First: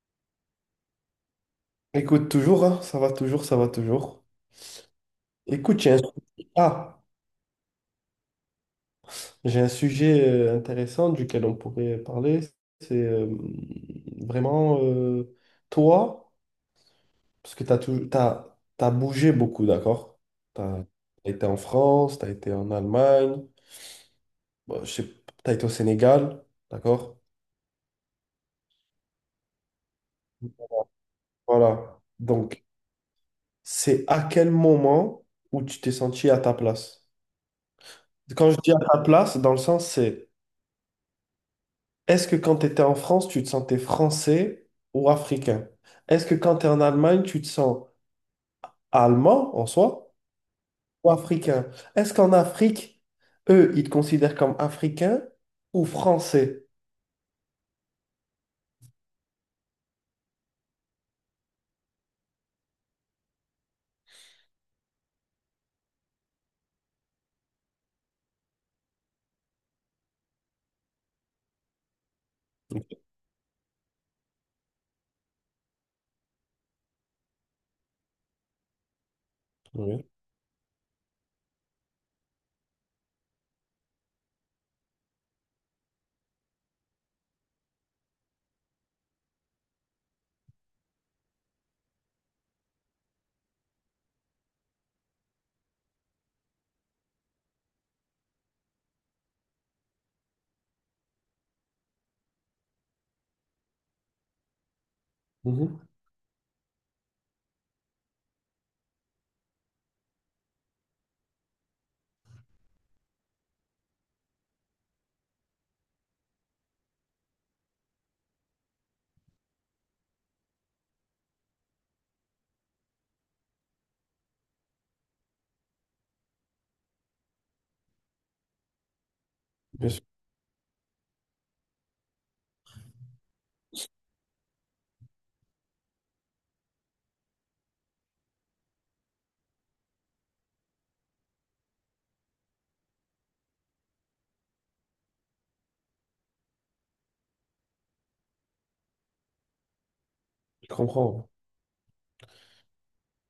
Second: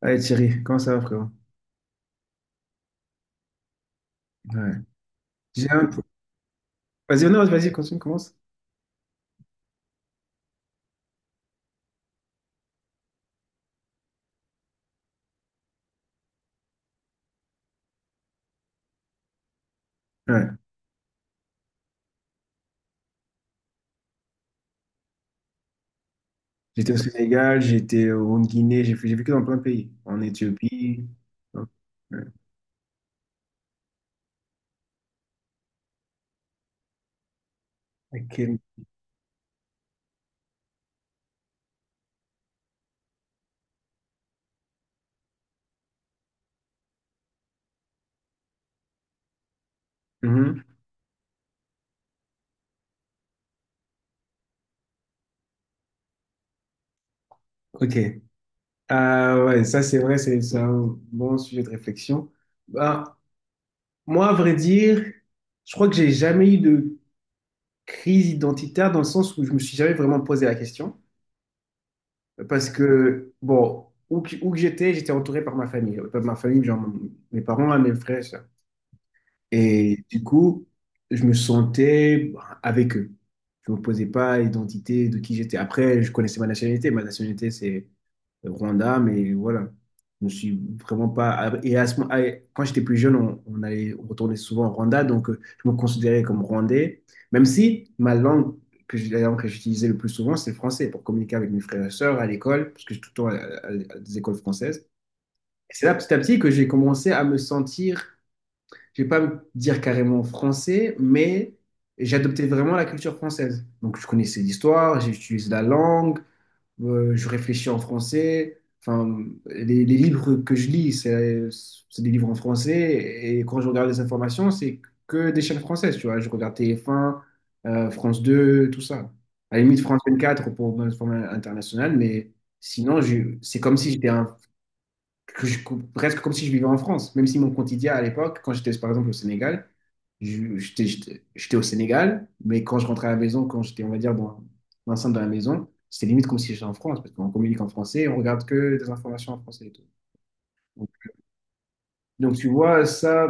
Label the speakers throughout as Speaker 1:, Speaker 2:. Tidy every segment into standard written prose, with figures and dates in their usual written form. Speaker 1: Allez Thierry, comment ça va frérot?
Speaker 2: Écoute, toujours, hein, ça va toujours, ça va toujours.
Speaker 1: Ouais. J'ai
Speaker 2: Écoute,
Speaker 1: un-
Speaker 2: ah,
Speaker 1: vas-y, non, vas-y, continue, commence.
Speaker 2: j'ai un sujet intéressant duquel on pourrait parler. C'est vraiment toi, parce que t'as bougé beaucoup, d'accord?
Speaker 1: Ouais.
Speaker 2: Tu as été en France, tu as été en Allemagne, bon, je sais, tu as été au Sénégal,
Speaker 1: J'étais au
Speaker 2: d'accord?
Speaker 1: Sénégal, j'étais en Guinée, j'ai vécu dans plein de pays. En Éthiopie.
Speaker 2: Voilà.
Speaker 1: Ouais.
Speaker 2: Donc, c'est à quel moment où tu t'es senti à ta place? Quand je
Speaker 1: Ok.
Speaker 2: dis à ta place, dans le sens, c'est... Est-ce que quand tu étais en France, tu te sentais français ou africain? Est-ce que quand tu es en Allemagne, tu te sens allemand en soi
Speaker 1: Mhm.
Speaker 2: ou africain? Est-ce qu'en Afrique, eux, ils te considèrent comme africain ou français?
Speaker 1: Ok. Ah ouais, ça c'est vrai, c'est un bon sujet de réflexion. Bah, moi, à vrai dire, je crois que j'ai jamais eu de crise identitaire dans le sens où je me suis jamais vraiment posé la question. Parce
Speaker 2: Ok,
Speaker 1: que, bon, où que j'étais, j'étais entouré par ma famille. Par ma famille, genre mes parents, mes frères. Et
Speaker 2: oui.
Speaker 1: du coup, je me sentais avec eux. Je ne me posais pas l'identité de qui j'étais. Après, je connaissais ma nationalité. Ma nationalité, c'est le Rwanda, mais voilà. Je ne suis vraiment pas. Et à ce moment, ah, quand j'étais plus jeune, on allait, on retournait souvent au Rwanda, donc je me considérais comme Rwandais, même si ma langue, que j'ai- la langue que j'utilisais le plus souvent, c'est le français pour communiquer avec mes frères et sœurs à l'école, parce que j'étais tout le temps à des écoles françaises. Et
Speaker 2: Mhm.
Speaker 1: c'est là, petit à petit, que j'ai commencé à me sentir, je vais pas me dire carrément français, mais j'ai adopté vraiment la culture française. Donc, je connaissais l'histoire, j'utilise la langue, je réfléchis en français. Enfin, les livres que je lis, c'est des livres en français. Et quand je regarde les informations, c'est que des chaînes françaises, tu vois. Je regarde TF1, France 2, tout ça. À la limite,
Speaker 2: Bien
Speaker 1: France
Speaker 2: sûr,
Speaker 1: vingt-quatre pour l'information international, mais sinon, c'est comme si j'étais un que je- presque comme si je vivais en France, même si mon quotidien à l'époque, quand j'étais par exemple au Sénégal, j'étais au Sénégal, mais quand je rentrais à la maison, quand j'étais, on va dire, dans l'enceinte de la maison, c'était limite comme si j'étais en France, parce qu'on communique en français, on regarde que des informations en français et tout.
Speaker 2: je
Speaker 1: Donc,
Speaker 2: comprends.
Speaker 1: donc, tu vois,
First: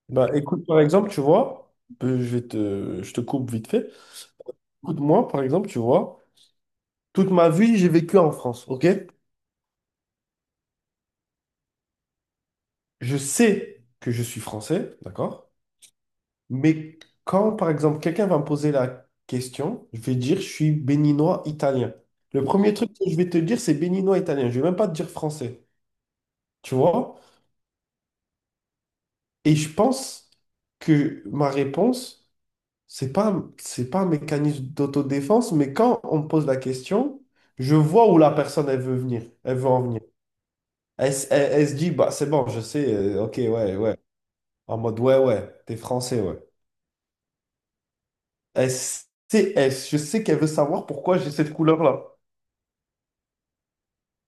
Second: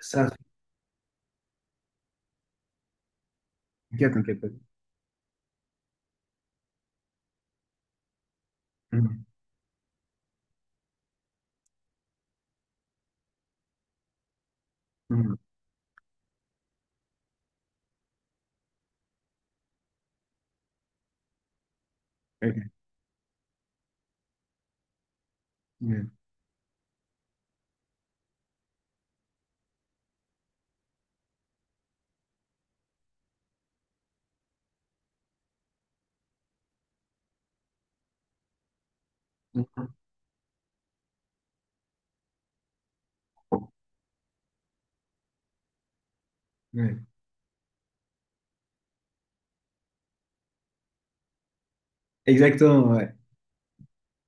Speaker 1: ça,
Speaker 2: Bah, écoute, par exemple, tu vois, je vais te, je te coupe vite fait.
Speaker 1: t'inquiète, t'inquiète pas.
Speaker 2: Écoute, moi, par exemple, tu vois, toute ma vie, j'ai vécu en France, ok?
Speaker 1: Mhm,
Speaker 2: Je sais que je suis français,
Speaker 1: mhm,
Speaker 2: d'accord? Mais quand, par exemple, quelqu'un va me poser la question, je vais dire, je suis béninois italien. Le
Speaker 1: ok,
Speaker 2: premier truc que je vais te dire, c'est béninois italien. Je vais même pas te dire français.
Speaker 1: ouais,
Speaker 2: Tu vois? Et je pense que ma réponse, c'est pas un mécanisme d'autodéfense, mais quand on me pose la question, je vois où la personne, elle veut venir. Elle veut en venir. Elle se dit, bah, c'est bon, je sais, ok, ouais, ouais. En mode, ouais, ouais, t'es français, ouais.
Speaker 1: ouais.
Speaker 2: Je sais qu'elle veut savoir pourquoi j'ai cette couleur-là.
Speaker 1: Exactement, ouais.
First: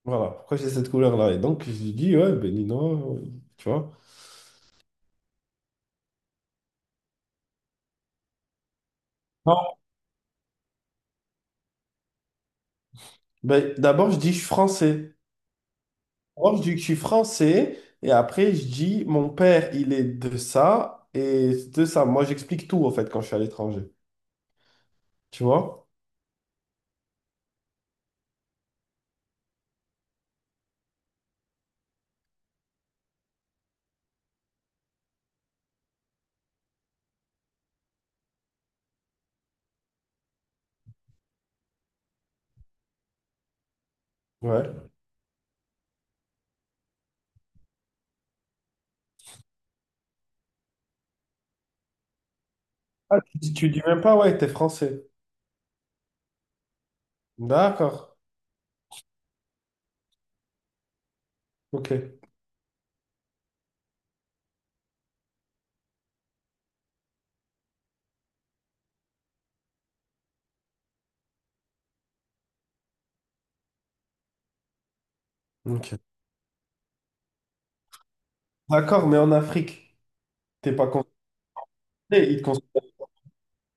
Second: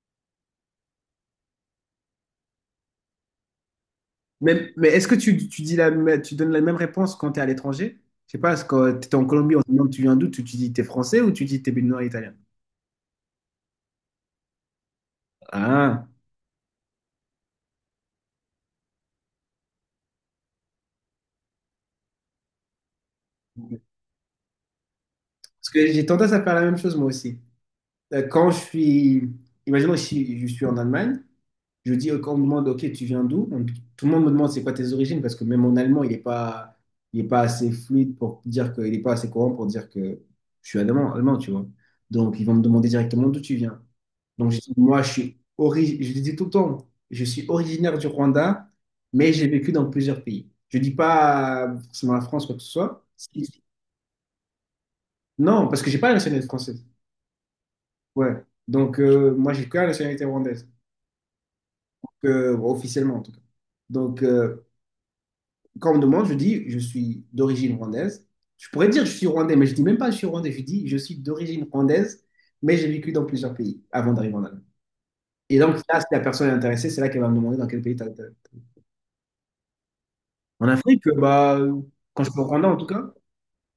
Speaker 2: Voilà, pourquoi j'ai cette couleur-là? Et donc, je dis, ouais, ben Nino, tu vois.
Speaker 1: Mais est-ce que tu donnes la même réponse quand tu es à l'étranger? Je sais pas, est-ce que tu es en Colombie, on te
Speaker 2: Non.
Speaker 1: demande tu viens d'où, tu dis t'es français ou tu dis t'es es noir italien?
Speaker 2: Ben, d'abord, je dis, je suis français.
Speaker 1: Ah,
Speaker 2: D'abord, je dis que je suis français. Et après, je dis, mon père, il est de ça. Et de ça, moi, j'explique tout, en fait, quand je suis à
Speaker 1: parce
Speaker 2: l'étranger. Tu vois?
Speaker 1: que j'ai tendance à faire la même chose moi aussi. Quand je suis, imaginons, je suis en Allemagne, je dis, quand on me demande, ok, tu viens d'où? Tout le monde me demande c'est quoi tes origines, parce que même mon allemand, il est pas assez fluide pour dire que, il n'est pas assez courant pour dire que je suis allemand, allemand, tu vois. Donc, ils vont me demander directement d'où tu viens. Donc, je dis,
Speaker 2: Ouais.
Speaker 1: moi, je le dis tout le temps, je suis originaire du Rwanda, mais j'ai vécu dans plusieurs pays. Je dis pas forcément la France, quoi que ce soit.
Speaker 2: Ah, tu, dis
Speaker 1: Si.
Speaker 2: tu dis même pas, ouais, t'es français.
Speaker 1: Non, parce que j'ai pas la nationalité française.
Speaker 2: D'accord.
Speaker 1: Ouais. Donc, moi, j'ai que la nationalité rwandaise,
Speaker 2: Ok.
Speaker 1: que, bon, officiellement en tout cas. Donc, quand on me demande, je dis, je suis d'origine rwandaise. Je pourrais dire, je suis rwandais, mais je dis même pas, je suis rwandais. Je dis, je suis d'origine rwandaise, mais j'ai vécu dans plusieurs pays avant d'arriver en Allemagne. Et donc, là,
Speaker 2: Ok.
Speaker 1: si la personne est intéressée, c'est là qu'elle va me demander dans quel pays tu as.
Speaker 2: D'accord, mais en Afrique,
Speaker 1: En
Speaker 2: t'es pas
Speaker 1: Afrique, quand je
Speaker 2: considéré.
Speaker 1: suis au Rwanda, en tout cas,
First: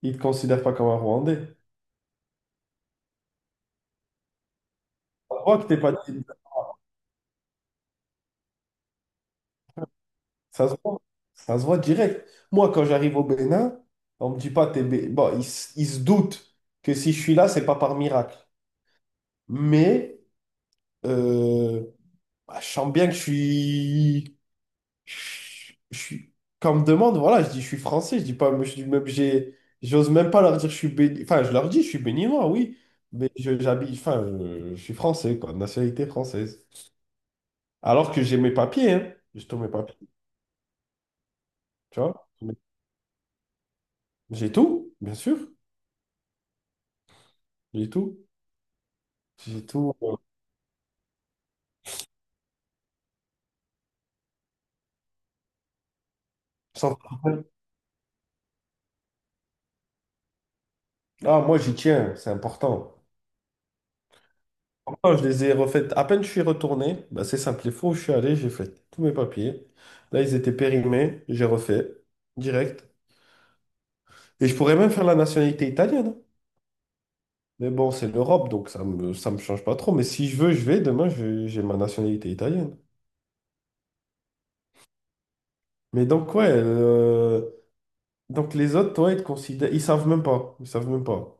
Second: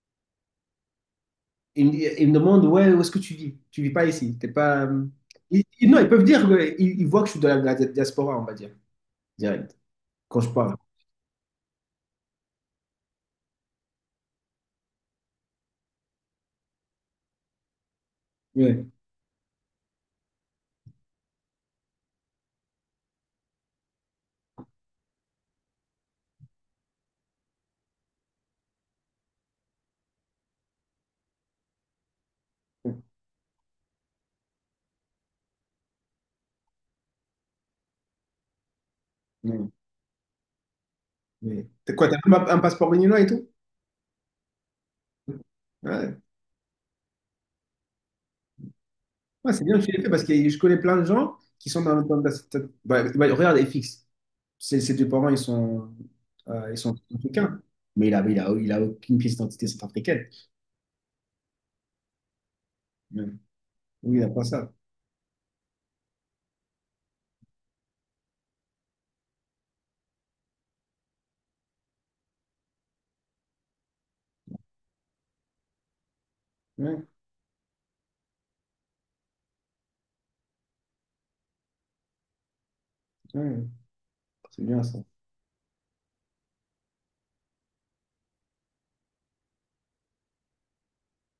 Speaker 2: Ils te considèrent pas comme un Rwandais.
Speaker 1: ils me demandent, ouais, où est-ce que tu vis? Tu vis pas ici. T'es pas.
Speaker 2: On voit que t'es pas.
Speaker 1: Non, ils peuvent dire, ils voient que je suis de la diaspora, on va dire, direct, quand je
Speaker 2: Ça se
Speaker 1: parle.
Speaker 2: voit, ça se voit direct. Moi, quand j'arrive au Bénin, on me dit pas, bon, ils se doutent que si je suis là, c'est pas par miracle.
Speaker 1: Ouais.
Speaker 2: Mais euh, bah, je sens bien que je suis... Je je suis... Quand on me demande, voilà, je dis je suis français, je dis pas, je dis même, j'ose même pas leur dire enfin, je leur dis je suis béninois, oui, mais j'habite, enfin, je suis français, quoi, de nationalité française. Alors que j'ai mes papiers, hein, j'ai tous mes
Speaker 1: Mm.
Speaker 2: papiers,
Speaker 1: Mais t'as
Speaker 2: tu
Speaker 1: quoi,
Speaker 2: vois.
Speaker 1: t'as même un passeport béninois et tout?
Speaker 2: J'ai tout, bien sûr,
Speaker 1: Ouais.
Speaker 2: j'ai tout.
Speaker 1: Ouais,
Speaker 2: J'ai
Speaker 1: c'est bien que tu
Speaker 2: tout.
Speaker 1: l'aies fait, parce que je connais plein de gens qui sont dans cette- bah, bah, regarde FX, ses deux parents ils sont
Speaker 2: Sans-
Speaker 1: africains, mais il a aucune pièce d'identité centrafricaine.
Speaker 2: Ah, moi, j'y tiens, c'est important.
Speaker 1: Ouais. Oui, il n'a pas ça.
Speaker 2: Pourtant, je les ai refaites. À peine je suis retourné, bah, c'est simple. Les fois où je suis allé, j'ai fait tous mes papiers. Là, ils étaient périmés, j'ai refait direct. Et je pourrais même faire la nationalité italienne.
Speaker 1: Ouais,
Speaker 2: Mais bon, c'est l'Europe, donc ça me change pas trop. Mais si je veux, je vais. Demain, j'ai ma nationalité italienne.
Speaker 1: ouais, c'est bien ça.
Speaker 2: Mais donc, ouais. Donc, les autres, toi, ils te considèrent. Ils savent même pas. Ils savent même pas.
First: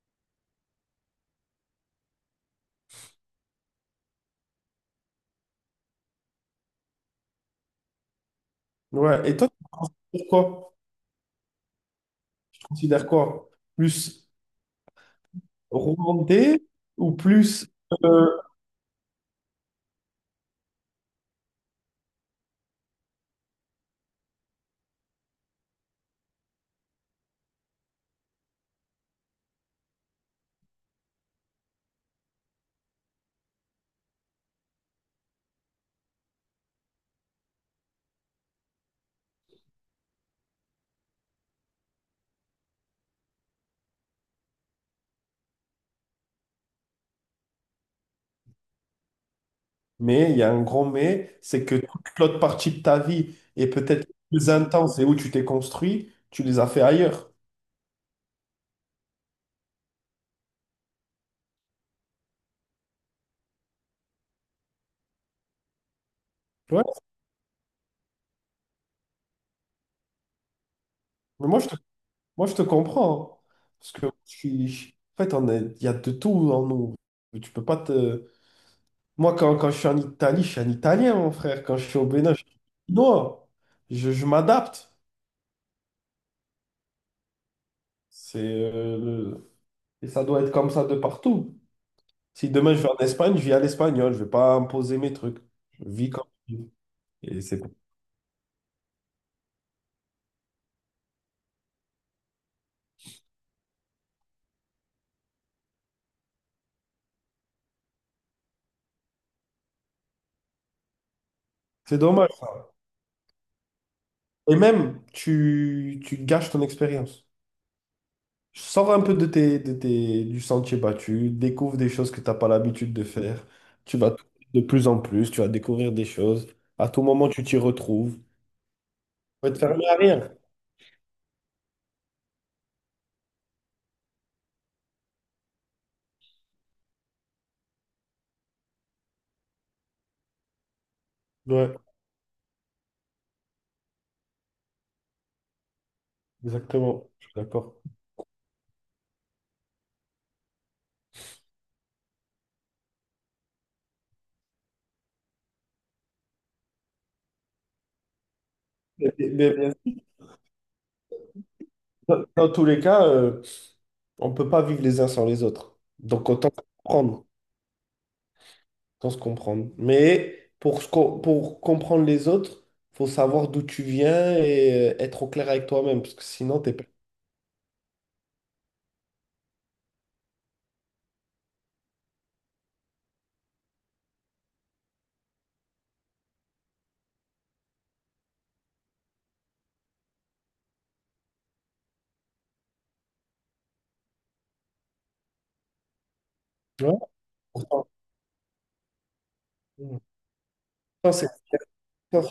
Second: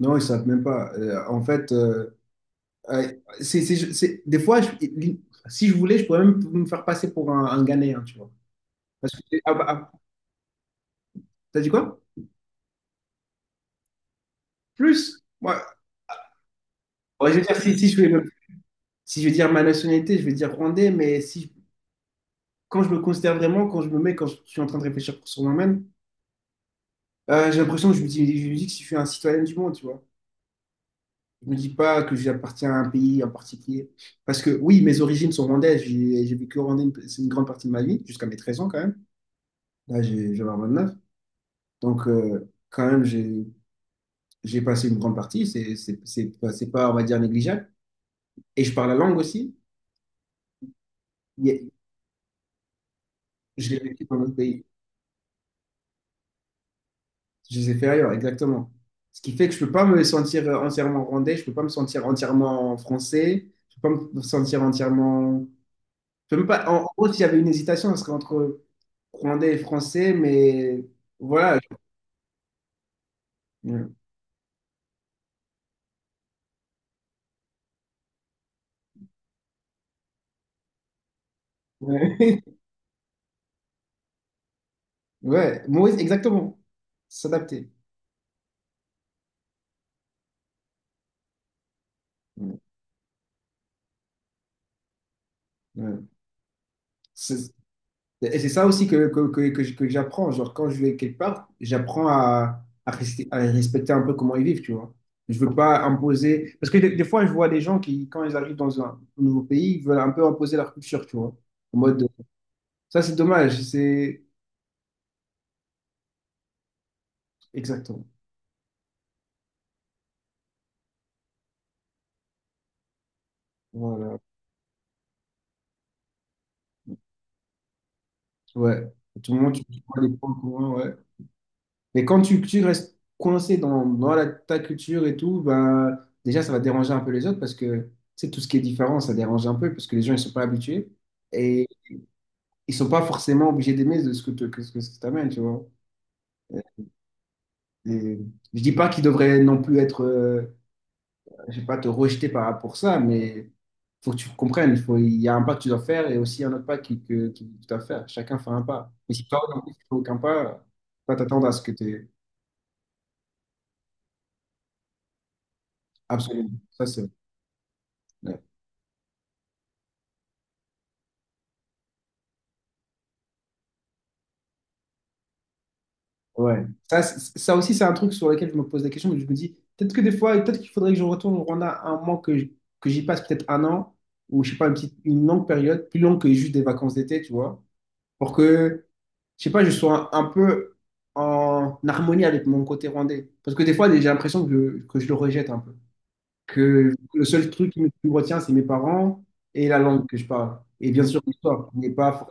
Speaker 1: Non, ils ne savent même pas. Euh, des fois, si je voulais, je pourrais même me faire passer pour un Ghanéen, tu vois. Parce
Speaker 2: Ouais. Et
Speaker 1: que,
Speaker 2: toi,
Speaker 1: ah,
Speaker 2: tu
Speaker 1: bah, ah,
Speaker 2: considères quoi?
Speaker 1: t'as dit quoi?
Speaker 2: Tu considères quoi? Plus.
Speaker 1: Plus? Ouais.
Speaker 2: Remonter ou
Speaker 1: Ouais, je veux dire,
Speaker 2: plus. euh,
Speaker 1: si je veux dire ma nationalité, je vais dire rwandais, mais si, quand je me considère vraiment, quand je suis en train de réfléchir sur moi-même, j'ai l'impression que je me dis que je suis un citoyen du monde, tu vois. Je me dis pas que j'appartiens à un pays en particulier. Parce que oui, mes origines sont rwandaises. J'ai vécu au Rwanda, c'est une grande partie de ma vie, jusqu'à mes 13 ans quand même. Là, j'en ai 29. Donc, quand même, j'ai passé une grande partie. C'est pas, on va dire, négligeable. Et je parle la langue aussi.
Speaker 2: mais il y a un grand mais,
Speaker 1: Il y a-
Speaker 2: c'est que toute l'autre partie de ta vie et
Speaker 1: Je l'ai vécu
Speaker 2: peut-être
Speaker 1: dans notre
Speaker 2: plus
Speaker 1: pays.
Speaker 2: intense et où tu t'es construit, tu les as fait ailleurs.
Speaker 1: Je les ai fait ailleurs, exactement. Ce qui fait que je peux pas me sentir entièrement rwandais, je peux pas me sentir entièrement français, je peux pas me sentir entièrement. Je peux même pas... En
Speaker 2: Ouais.
Speaker 1: en gros, s'il y avait une hésitation, ce serait entre rwandais et français, mais
Speaker 2: Mais
Speaker 1: voilà.
Speaker 2: moi, je te, moi, je te comprends, hein.
Speaker 1: Ouais.
Speaker 2: Parce que en fait, il y a de tout en nous. Tu peux pas te. Moi, quand je suis en Italie, je suis un Italien, mon frère. Quand je suis au Bénin, je suis chinois. Je m'adapte.
Speaker 1: Ouais. Maurice, exactement. S'adapter.
Speaker 2: C'est, euh, le- Et ça doit être comme ça de partout. Si
Speaker 1: Ouais.
Speaker 2: demain je vais en Espagne, je vis à l'espagnol, je vais pas imposer mes trucs. Je
Speaker 1: Ouais.
Speaker 2: vis comme je vis. Et
Speaker 1: C'est-
Speaker 2: c'est cool.
Speaker 1: Et c'est ça aussi que j'apprends. Genre, quand je vais quelque part, j'apprends à respecter un peu comment ils vivent, tu vois. Je veux pas imposer. Parce que des fois, je vois des gens qui, quand ils arrivent dans nouveau pays, ils veulent un peu imposer leur culture, tu vois. En
Speaker 2: C'est
Speaker 1: mode,
Speaker 2: dommage.
Speaker 1: ça, c'est dommage. C'est
Speaker 2: Et même, tu gâches ton expérience.
Speaker 1: exactement.
Speaker 2: Sors un peu de du sentier battu, découvre des choses que tu n'as pas l'habitude de faire. Tu vas
Speaker 1: Voilà.
Speaker 2: de plus en plus, tu vas découvrir des choses. À tout moment, tu t'y retrouves. Tu
Speaker 1: Ouais. À tout le
Speaker 2: vas
Speaker 1: monde,
Speaker 2: te
Speaker 1: tu
Speaker 2: fermer à
Speaker 1: vois les points
Speaker 2: rien.
Speaker 1: communs, ouais. Mais quand tu restes coincé ta culture et tout, bah, déjà, ça va déranger un peu les autres parce que, tu sais, tout ce qui est différent, ça dérange un peu parce que les gens, ils sont pas habitués. Et
Speaker 2: Ouais,
Speaker 1: ils sont pas forcément obligés d'aimer de ce que ce que t'amènes, tu vois.
Speaker 2: exactement. Je suis d'accord.
Speaker 1: Et je dis pas qu'ils devraient non plus être, je sais pas, te rejeter par rapport à ça, mais faut que tu comprennes, il y a un pas que tu dois faire et aussi un autre pas que tu dois faire. Chacun fait un pas.
Speaker 2: Mais-
Speaker 1: Mais si toi,
Speaker 2: mais-
Speaker 1: non plus, tu fais
Speaker 2: mais
Speaker 1: aucun pas, faut pas t'attendre à ce que tu es.
Speaker 2: dans tous les cas, on ne peut pas vivre les uns sans les autres. Donc
Speaker 1: Absolument.
Speaker 2: autant
Speaker 1: Ça, c'est.
Speaker 2: prendre. Sans se comprendre. Mais pour, pour comprendre les autres, faut savoir d'où tu viens et être au clair avec toi-même, parce que sinon,
Speaker 1: Ouais.
Speaker 2: t'es pas.
Speaker 1: Ça, ça aussi, c'est un truc sur lequel je me pose la question, mais je me dis, peut-être que des fois, peut-être qu'il faudrait que je retourne au Rwanda un mois, que j'y passe peut-être un an, ou je sais pas, une longue période, plus longue que juste des vacances d'été, tu vois, pour que, je sais pas, je sois un peu en harmonie avec mon côté rwandais. Parce que des fois, j'ai l'impression que je le rejette un peu.
Speaker 2: Tu
Speaker 1: Que
Speaker 2: vois.
Speaker 1: le seul truc
Speaker 2: Pourtant-
Speaker 1: qui me retient, c'est mes parents et la
Speaker 2: Pourtant,
Speaker 1: langue que je parle. Et bien sûr,
Speaker 2: c'est-
Speaker 1: l'histoire. N'est
Speaker 2: ça,
Speaker 1: pas...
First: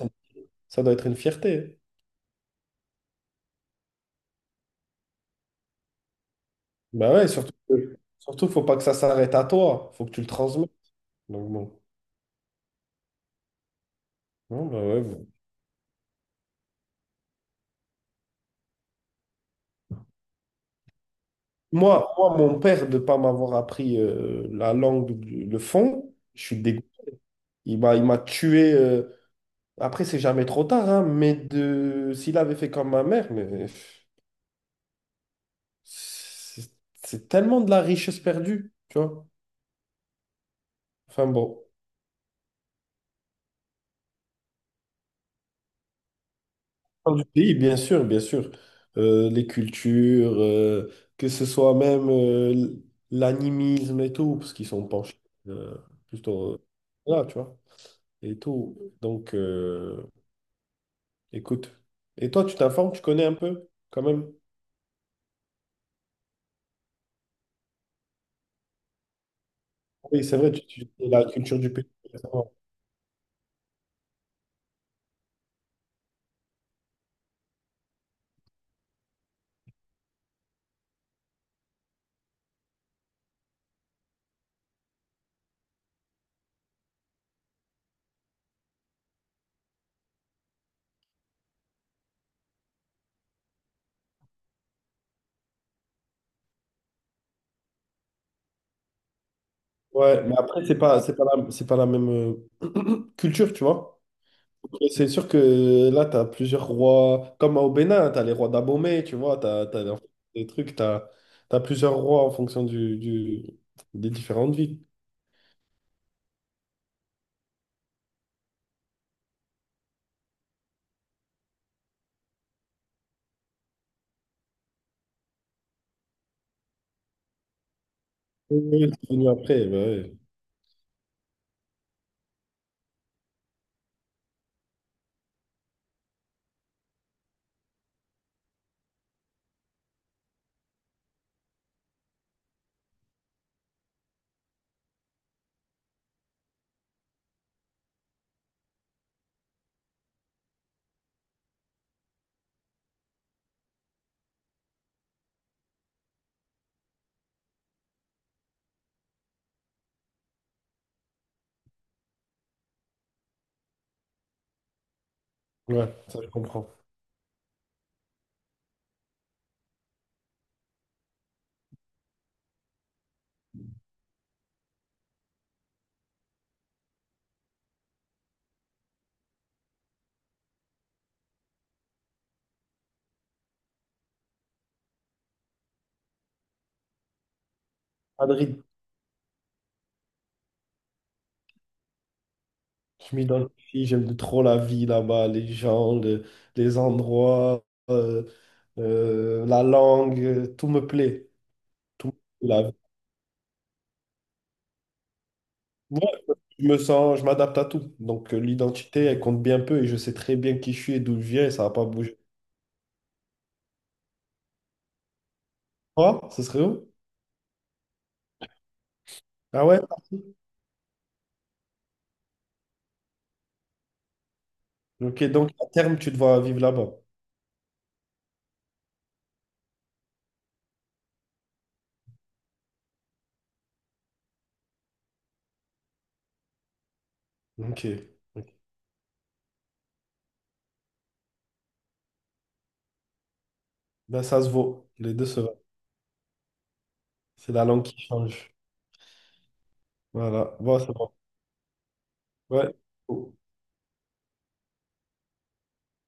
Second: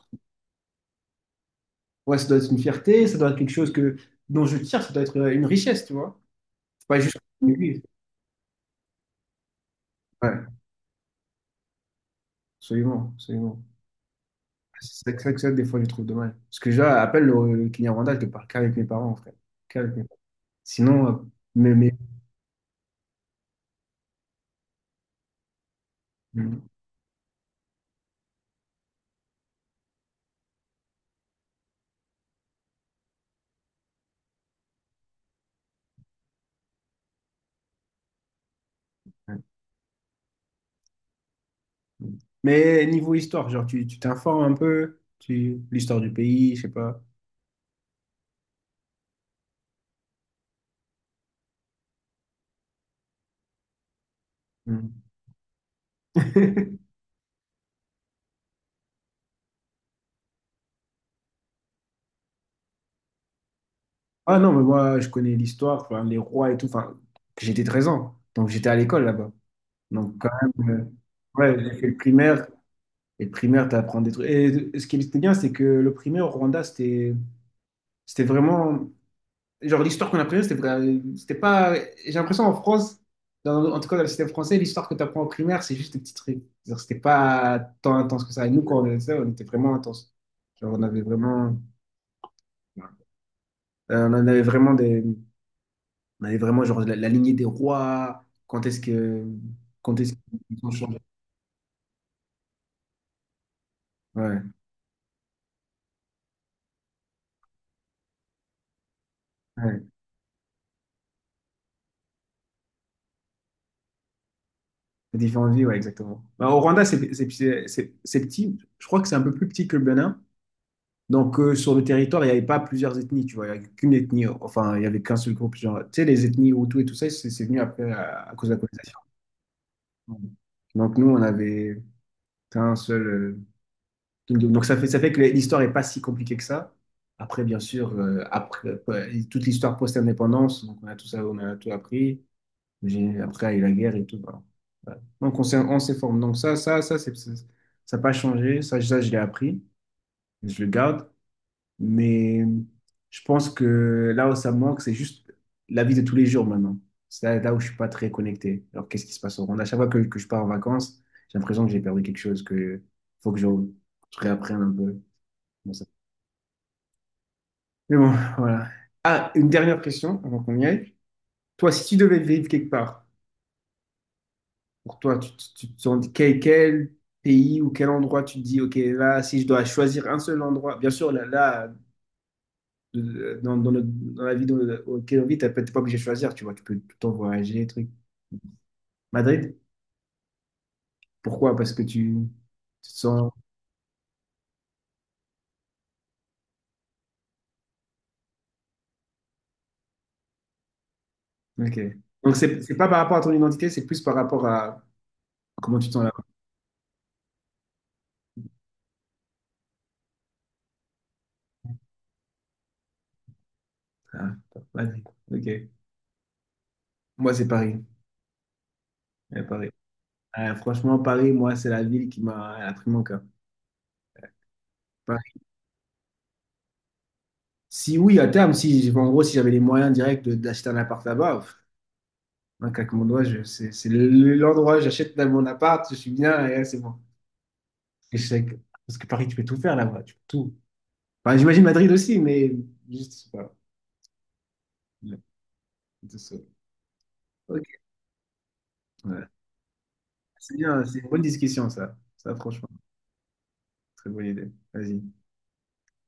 Speaker 2: ça doit être une fierté.
Speaker 1: Ouais, ça doit être une fierté, ça doit être quelque chose que, dont je tire, ça doit être une richesse, tu vois. Pas
Speaker 2: Bah
Speaker 1: juste
Speaker 2: ouais,
Speaker 1: contre
Speaker 2: surtout,
Speaker 1: l'église.
Speaker 2: surtout, faut pas que ça s'arrête à toi. Faut que tu le
Speaker 1: Ouais,
Speaker 2: transmettes. Donc bon.
Speaker 1: absolument, absolument.
Speaker 2: Non, bah ouais,
Speaker 1: C'est ça, que
Speaker 2: vous-
Speaker 1: c'est que ça, des fois, je trouve dommage. Parce que déjà, appelle le client randal, je te parle qu'avec mes parents, frère. Qu'avec mes parents. Sinon, mais, mais,
Speaker 2: Moi, mon père, de pas m'avoir appris la langue, le fond, je suis
Speaker 1: mm.
Speaker 2: dégoûté. Il m'a tué. Après, c'est jamais trop tard, hein, mais de... s'il avait fait comme ma mère, mais. C'est c'est tellement de la richesse perdue, tu vois.
Speaker 1: Ouais.
Speaker 2: Enfin bon,
Speaker 1: Mais niveau histoire, genre, tu t'informes un peu, tu, l'histoire du pays, je sais pas.
Speaker 2: on parle du pays, bien sûr, bien sûr. Les cultures, que ce soit même l'animisme et tout, parce qu'ils sont
Speaker 1: Mm.
Speaker 2: penchés euh, plutôt là, tu vois, et tout. Donc, écoute. Et toi, tu t'informes, tu connais un peu, quand même?
Speaker 1: Ah non, mais moi, je connais l'histoire, enfin, les rois et tout. Enfin, j'étais 13 ans, donc j'étais à l'école là-bas. Donc,
Speaker 2: Oui,
Speaker 1: quand
Speaker 2: c'est vrai,
Speaker 1: même,
Speaker 2: la culture
Speaker 1: ouais,
Speaker 2: du
Speaker 1: j'ai fait
Speaker 2: pays.
Speaker 1: le primaire. Et le primaire, tu apprends des trucs. Et ce qui était bien, c'est que le primaire au Rwanda, c'était. C'était vraiment. Genre, l'histoire qu'on apprenait, c'était pas. J'ai l'impression en France, en tout cas dans le système français, l'histoire que tu apprends en primaire, c'est juste des petits trucs. Genre, c'était pas tant intense que ça. Et nous, quand on faisait ça, on était vraiment intense. Genre, on avait vraiment. On en avait vraiment des, on avait vraiment genre la lignée des rois. Quand est-ce
Speaker 2: Ouais, mais
Speaker 1: qu'ils
Speaker 2: après,
Speaker 1: ont changé?
Speaker 2: c'est pas la même culture, tu vois.
Speaker 1: Ouais,
Speaker 2: Et c'est sûr que là, tu as plusieurs rois, comme au Bénin, tu as les rois d'Abomey, tu vois, tu as
Speaker 1: ouais.
Speaker 2: des trucs, tu as plusieurs rois en fonction des différentes villes.
Speaker 1: Les différentes vies, ouais, exactement. Bah, au Rwanda, c'est petit. Je crois que c'est un peu plus petit que le Bénin. Donc, sur le territoire, il n'y avait pas plusieurs ethnies, tu vois. Il n'y avait qu'une ethnie. Enfin, il n'y avait qu'un seul groupe. Genre, tu sais, les ethnies Hutu et tout ça, c'est venu après à cause de la
Speaker 2: Oui, oui,
Speaker 1: colonisation.
Speaker 2: c'est venu après, bah ouais.
Speaker 1: Donc, nous, on avait un seul. Kingdom. Donc, ça fait que l'histoire n'est pas si compliquée que ça. Après, bien sûr, toute l'histoire post-indépendance, donc on a tout ça, on a tout appris. Après, il y a eu la guerre et tout. Voilà. Voilà. Donc, on s'est formé. Donc, ça n'a pas changé. Je l'ai appris. Je le garde. Mais je pense que là où ça me manque, c'est juste la vie de tous les jours maintenant. C'est là, là où je suis pas très connecté. Alors, qu'est-ce qui se passe au Rwanda? À chaque fois que je pars en vacances, j'ai l'impression que j'ai perdu quelque chose, que faut que je, je réapprenne un peu. Bon, ça-
Speaker 2: Ouais, ça je comprends.
Speaker 1: mais bon, voilà. Ah, une dernière question avant qu'on y aille. Toi, si tu devais vivre quelque part, pour toi, quel pays ou quel endroit tu te dis, ok, là, si je dois choisir un seul endroit, bien sûr, dans la vie auquel on vit, t'es pas obligé de choisir, tu vois, tu peux tout le temps voyager, truc.
Speaker 2: Madrid,
Speaker 1: Madrid, pourquoi? Parce que tu te
Speaker 2: je
Speaker 1: sens.
Speaker 2: m'identifie, j'aime trop la vie là-bas, les gens, les endroits, euh, la langue, tout me plaît.
Speaker 1: Ok.
Speaker 2: Tout, me
Speaker 1: Donc,
Speaker 2: plaît,
Speaker 1: c'est
Speaker 2: la
Speaker 1: c'est
Speaker 2: vie.
Speaker 1: pas par rapport à ton identité, c'est plus par rapport à comment tu te
Speaker 2: Ouais,
Speaker 1: sens là.
Speaker 2: je m'adapte à tout. Donc l'identité, elle compte bien peu et je sais très bien qui je suis et d'où je viens et ça va pas bouger.
Speaker 1: Ah, Madrid. Ok.
Speaker 2: Quoi? Ce serait où?
Speaker 1: Moi, c'est Paris. Ouais,
Speaker 2: Ah
Speaker 1: Paris.
Speaker 2: ouais? Parti.
Speaker 1: Franchement, Paris, moi, c'est la ville qui m'a elle a pris mon cœur.
Speaker 2: Ok,
Speaker 1: Paris.
Speaker 2: donc à terme, tu devras vivre là-bas.
Speaker 1: Si oui, à terme, si, si, en gros, si j'avais les moyens directs d'acheter un appart là-bas, pff, un claquement de doigts, c'est l'endroit, j'achète là mon appart, je suis bien, et là, c'est bon.
Speaker 2: Ok. Ok.
Speaker 1: Échec. Parce que Paris, tu peux tout faire là-bas, tu peux tout. Enfin, j'imagine Madrid aussi, mais juste, voilà.
Speaker 2: Ben, ça se vaut. Les
Speaker 1: Le-
Speaker 2: deux se valent.
Speaker 1: Tout ça.
Speaker 2: C'est
Speaker 1: Ok.
Speaker 2: la langue qui change.
Speaker 1: Ouais. C'est
Speaker 2: Voilà. Bon,
Speaker 1: bien,
Speaker 2: c'est
Speaker 1: c'est une
Speaker 2: bon.
Speaker 1: bonne discussion, ça. Ça, franchement,
Speaker 2: Ouais.
Speaker 1: très bonne idée. Vas-y.